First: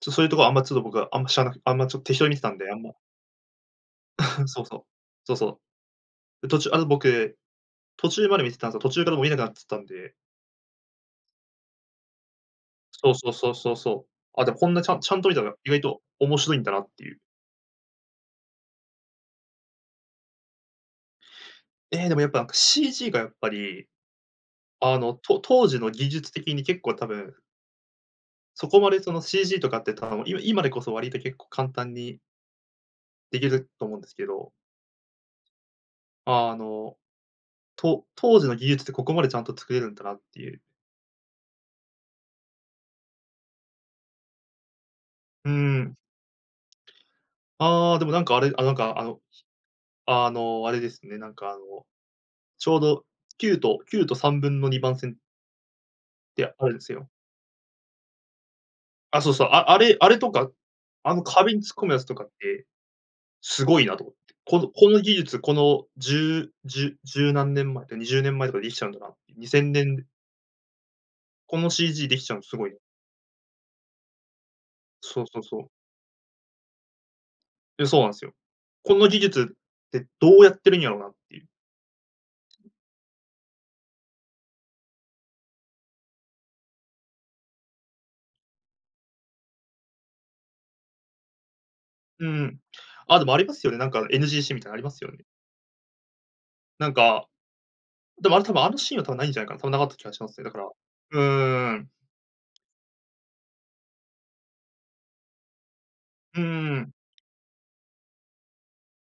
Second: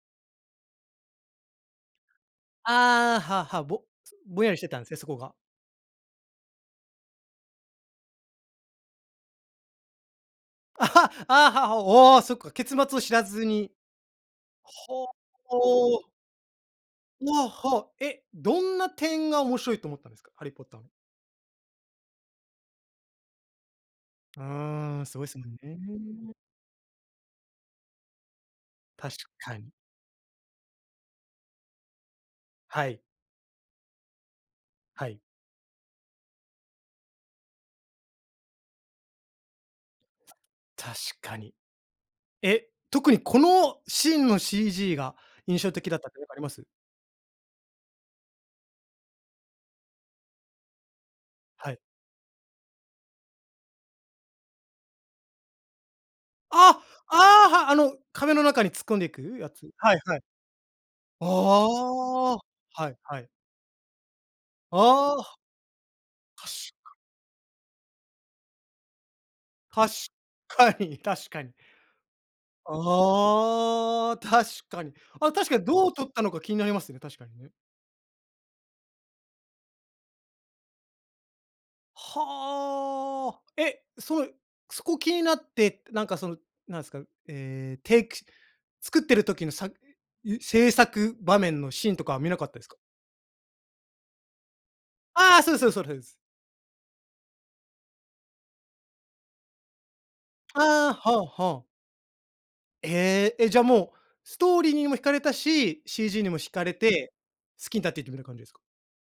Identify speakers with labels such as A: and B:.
A: ちょっとそういうとこは、あんまちょっと僕は、あんま知らなあんまちょっと、適当に見てたんで、あんま
B: ああ、はあはあ、ぼぼん やりし
A: そう
B: て
A: そ
B: たん
A: う。
B: ですね、そこが。
A: そうそう。途中あの、僕、途中まで見てたんすよ、途中からもう見えなくなっつたんで。
B: ああ、はは、おお、そっか、結末を
A: そ
B: 知
A: う
B: ら
A: そう
B: ず
A: そう
B: に。
A: そうそう。あ、で、こんなちゃ
B: ほう。
A: ちゃんと見たら、意外
B: お
A: と
B: お。
A: 面白いんだなっていう。
B: わ、はあ、え、どんな点が、面白いと思ったんですか？ハリー・ポッターの。
A: ええ、でもやっぱ、CG がやっぱり。
B: う
A: あ
B: ーん、
A: の、
B: すごい
A: と
B: すもん
A: 当時の技術
B: ね。
A: 的に、結構たぶんそこまでそ
B: 確
A: の、
B: か
A: CG
B: に。
A: とかってたのも、い今でこそ、割と結構簡単に
B: はい。
A: できると思うんですけど。
B: はい。
A: あの、と当時の技術って、ここまでちゃんと作れるんだなっていう。
B: 確かに。え、特にこのシーンの CG が、
A: う
B: 印象的
A: ん、
B: だったとかなんかあります？
A: ああ、でもなんかあれあ、なんかあの、あの、あれですね。なんかあ
B: はい。
A: の、ちょうど、9と9と3分の2番線って、あるん
B: あ、
A: すよ。
B: ああ、はあ、あの壁の中に突っ込んでい
A: あ、そう
B: く
A: そう。
B: やつ。
A: あ、あ
B: は
A: れ
B: い
A: あ
B: は
A: れ
B: い。
A: とか、あの
B: あ
A: 壁に突っ込むやつとかっ
B: あ。
A: て、
B: はい、はい。
A: すごいなと思って。この、こんな技
B: ああ。
A: 術、このじゅう
B: 確
A: じ
B: か
A: ゅ十何年前とか20年前とかで、できちゃうんだなって。にせんね
B: 確
A: ん
B: かかに確かに。
A: この CG できちゃうの、すごいね。
B: ああ、確かに。
A: そう
B: あ、
A: そう
B: 確か
A: そ
B: に
A: う。
B: どう撮ったのか気になりますね、確かにね。
A: え、そうなんすよ。この技術って、どうやってるんやろなって。
B: はあ。え、そえそこ気になって、なんかそのなんすか、ええ、ていくし作ってる時のさえ、制作場面のシーンとかは
A: う
B: 見なかった
A: ん。
B: ですか？
A: あ、でもありますよね、なんか NG シーンみたいなの、ありますよね。
B: ああ、そうですそうですそうですそうです。
A: なんか。でも、あれ多分、あのシーンは多分、ないんじゃないかな。多分なかった気がしますね、だから
B: ああ、は
A: うんう
B: あはあ。
A: んうんうん。
B: ええ、え、じゃあもう、ストーリーにも惹かれたし、CG にも
A: うー
B: 惹かれ
A: ん。
B: て、好きになっていったみたいな感じですか？